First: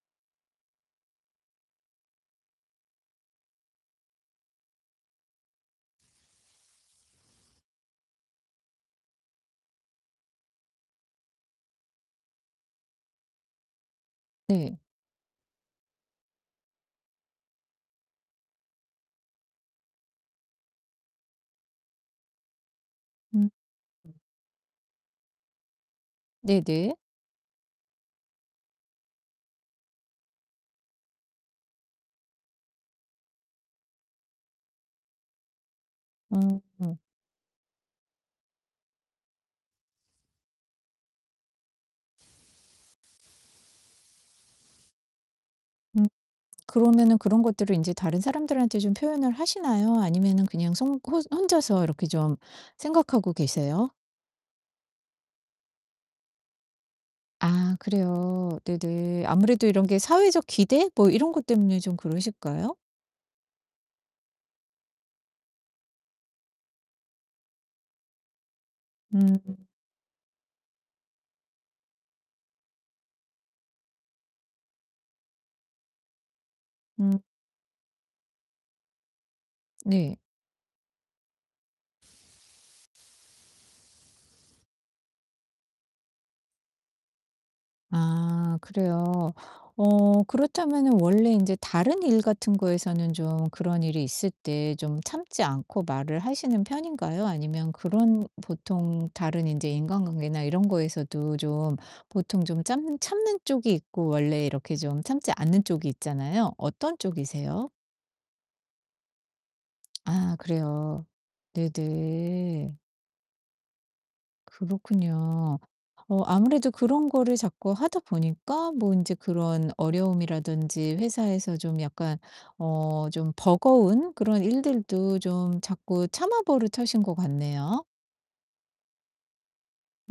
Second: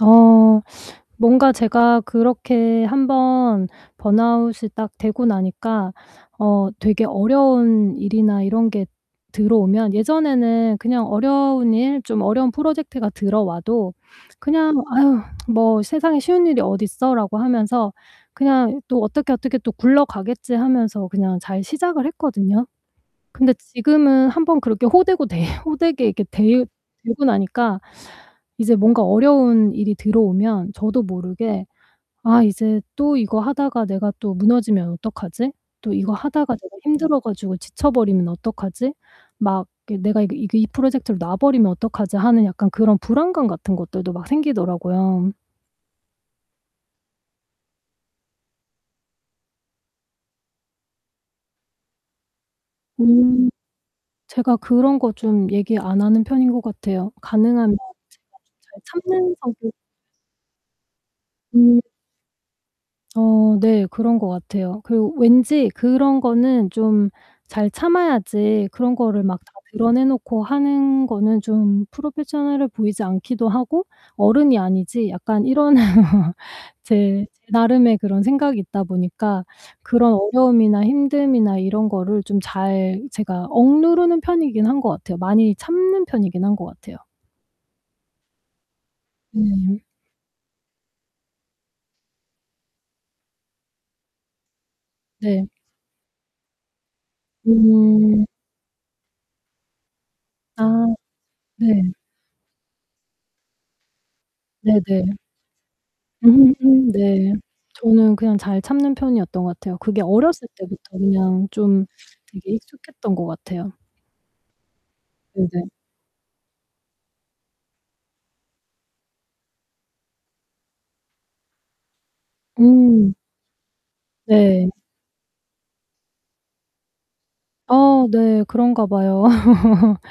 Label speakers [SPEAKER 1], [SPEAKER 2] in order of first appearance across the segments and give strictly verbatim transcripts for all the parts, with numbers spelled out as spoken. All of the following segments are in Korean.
[SPEAKER 1] 어. 뭔가 제가 그렇게 한 번 번아웃이 딱 되고 나니까 어 되게 어려운 일이나 이런 게 들어오면 예전에는 그냥 어려운 일, 좀 어려운 프로젝트가 들어와도 그냥
[SPEAKER 2] 네.
[SPEAKER 1] '아휴. 뭐 세상에 쉬운 일이 어딨어?'라고 하면서 '그냥 또 어떻게 어떻게 또 굴러가겠지.' 하면서 그냥 잘 시작을 했거든요.
[SPEAKER 2] 음.
[SPEAKER 1] 근데 지금은 한 번 그렇게 호되고 데 호되게 이렇게 데여
[SPEAKER 2] 네네.
[SPEAKER 1] 데고 나니까 이제 뭔가 어려운 일이 들어오면 저도 모르게 '아 이제 또 이거 하다가 내가 또 무너지면 어떡하지? 또 이거 하다가 내가
[SPEAKER 2] 음.
[SPEAKER 1] 힘들어 가지고 지쳐버리면 어떡하지? 막 이게 내가 이게 이그 이 프로젝트를 놔 버리면 어떡하지?' 하는 약간 그런 불안감 같은 것들도 막 생기더라고요.
[SPEAKER 2] 음. 그러면은 그런 것들을 인제 다른 사람들한테 좀 표현을 하시나요, 아니면은 그냥 손 혼 혼자서 이렇게 좀 생각하고
[SPEAKER 1] 음.
[SPEAKER 2] 계세요?
[SPEAKER 1] 제가 그런 거 좀 얘기 안 하는 편인 것 같아요. 가능하면
[SPEAKER 2] 아
[SPEAKER 1] 제가 좀
[SPEAKER 2] 그래요.
[SPEAKER 1] 잘
[SPEAKER 2] 네네.
[SPEAKER 1] 참는
[SPEAKER 2] 아무래도
[SPEAKER 1] 성격
[SPEAKER 2] 이런 게 사회적 기대 뭐 이런 것 때문에
[SPEAKER 1] 음.
[SPEAKER 2] 좀 그러실까요?
[SPEAKER 1] 어 네. 그런 것 같아요. 그리고 왠지 그런 거는 좀 잘 참아야지 그런 거를 막 다
[SPEAKER 2] 음.
[SPEAKER 1] 드러내 놓고 하는 거는 좀 프로페셔널해 보이지 않기도 하고 '어른이 아니지.' 약간 이런
[SPEAKER 2] 음.
[SPEAKER 1] 제, 제 나름의 그런 생각이 있다 보니까 그런
[SPEAKER 2] 네.
[SPEAKER 1] 어려움이나 힘듦이나 이런 거를 좀 잘 제가 억누르는 편이긴 한 것 같아요. 많이 참는 편이긴 한 것 같아요.
[SPEAKER 2] 아 그래요.
[SPEAKER 1] 음.
[SPEAKER 2] 어 그렇다면은 원래 인제 다른 일 같은 거에서는 좀 그런 일이 있을 때 좀 참지
[SPEAKER 1] 네.
[SPEAKER 2] 않고 말을 하시는 편인가요? 아니면
[SPEAKER 1] 음.
[SPEAKER 2] 그런 보통 다른 인제 인간관계나 이런
[SPEAKER 1] 아.
[SPEAKER 2] 거에서도 좀
[SPEAKER 1] 네.
[SPEAKER 2] 보통 좀 짬 참는 쪽이 있고 원래 이렇게 좀
[SPEAKER 1] 네네.
[SPEAKER 2] 참지 않는 쪽이
[SPEAKER 1] 음
[SPEAKER 2] 있잖아요.
[SPEAKER 1] 음
[SPEAKER 2] 어떤
[SPEAKER 1] 네.
[SPEAKER 2] 쪽이세요?
[SPEAKER 1] 저는 그냥 잘 참는 편이었던 것 같아요. 그게
[SPEAKER 2] 아
[SPEAKER 1] 어렸을 때부터
[SPEAKER 2] 그래요.
[SPEAKER 1] 그냥 좀 되게
[SPEAKER 2] 네네.
[SPEAKER 1] 익숙했던 것 같아요.
[SPEAKER 2] 그렇군요.
[SPEAKER 1] 네네.
[SPEAKER 2] 어 아무래도 그런 거를 자꾸 하다 보니까 뭐 인제 그런 어려움이라든지 회사에서 좀 약간 어
[SPEAKER 1] 음.
[SPEAKER 2] 좀 버거운 그런
[SPEAKER 1] 네.
[SPEAKER 2] 일들도 좀 자꾸 참아 버릇하신 것 같네요.
[SPEAKER 1] 어 네. 그런가 봐요.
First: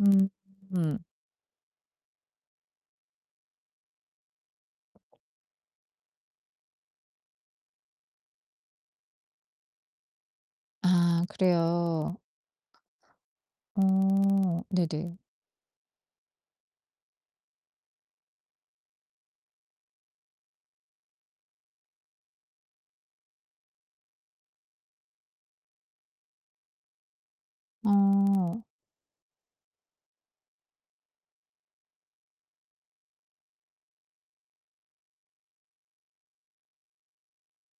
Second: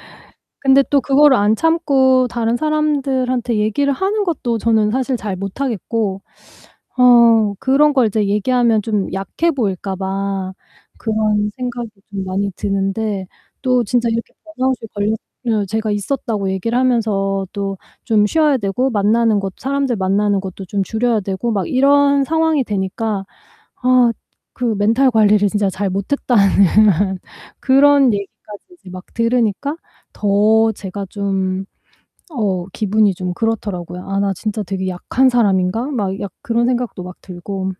[SPEAKER 2] 음
[SPEAKER 1] 근데
[SPEAKER 2] 음.
[SPEAKER 1] 또 그거를 안 참고 다른 사람들한테 얘기를 하는 것도 저는 사실 잘 못 하겠고 어 그런 걸 이제 얘기하면 좀 약해 보일까 봐
[SPEAKER 2] 아
[SPEAKER 1] 그런 생각이
[SPEAKER 2] 그래요.
[SPEAKER 1] 좀 많이 드는데 또 진짜 이렇게
[SPEAKER 2] 어
[SPEAKER 1] 번아웃이
[SPEAKER 2] 네네.
[SPEAKER 1] 걸렸 어 제가 있었다고 얘기를 하면서 또 좀 쉬어야 되고 만나는 곳 사람들 만나는 것도 좀 줄여야 되고 막 이런 상황이 되니까 아 그 "멘탈 관리를 진짜 잘 못했다."는 그런 얘기까지
[SPEAKER 2] 어.
[SPEAKER 1] 이제 막 들으니까 더 제가 좀 어 기분이 좀 그렇더라고요. '아 나 진짜 되게 약한 사람인가?' 막 약 그런 생각도 막 들고.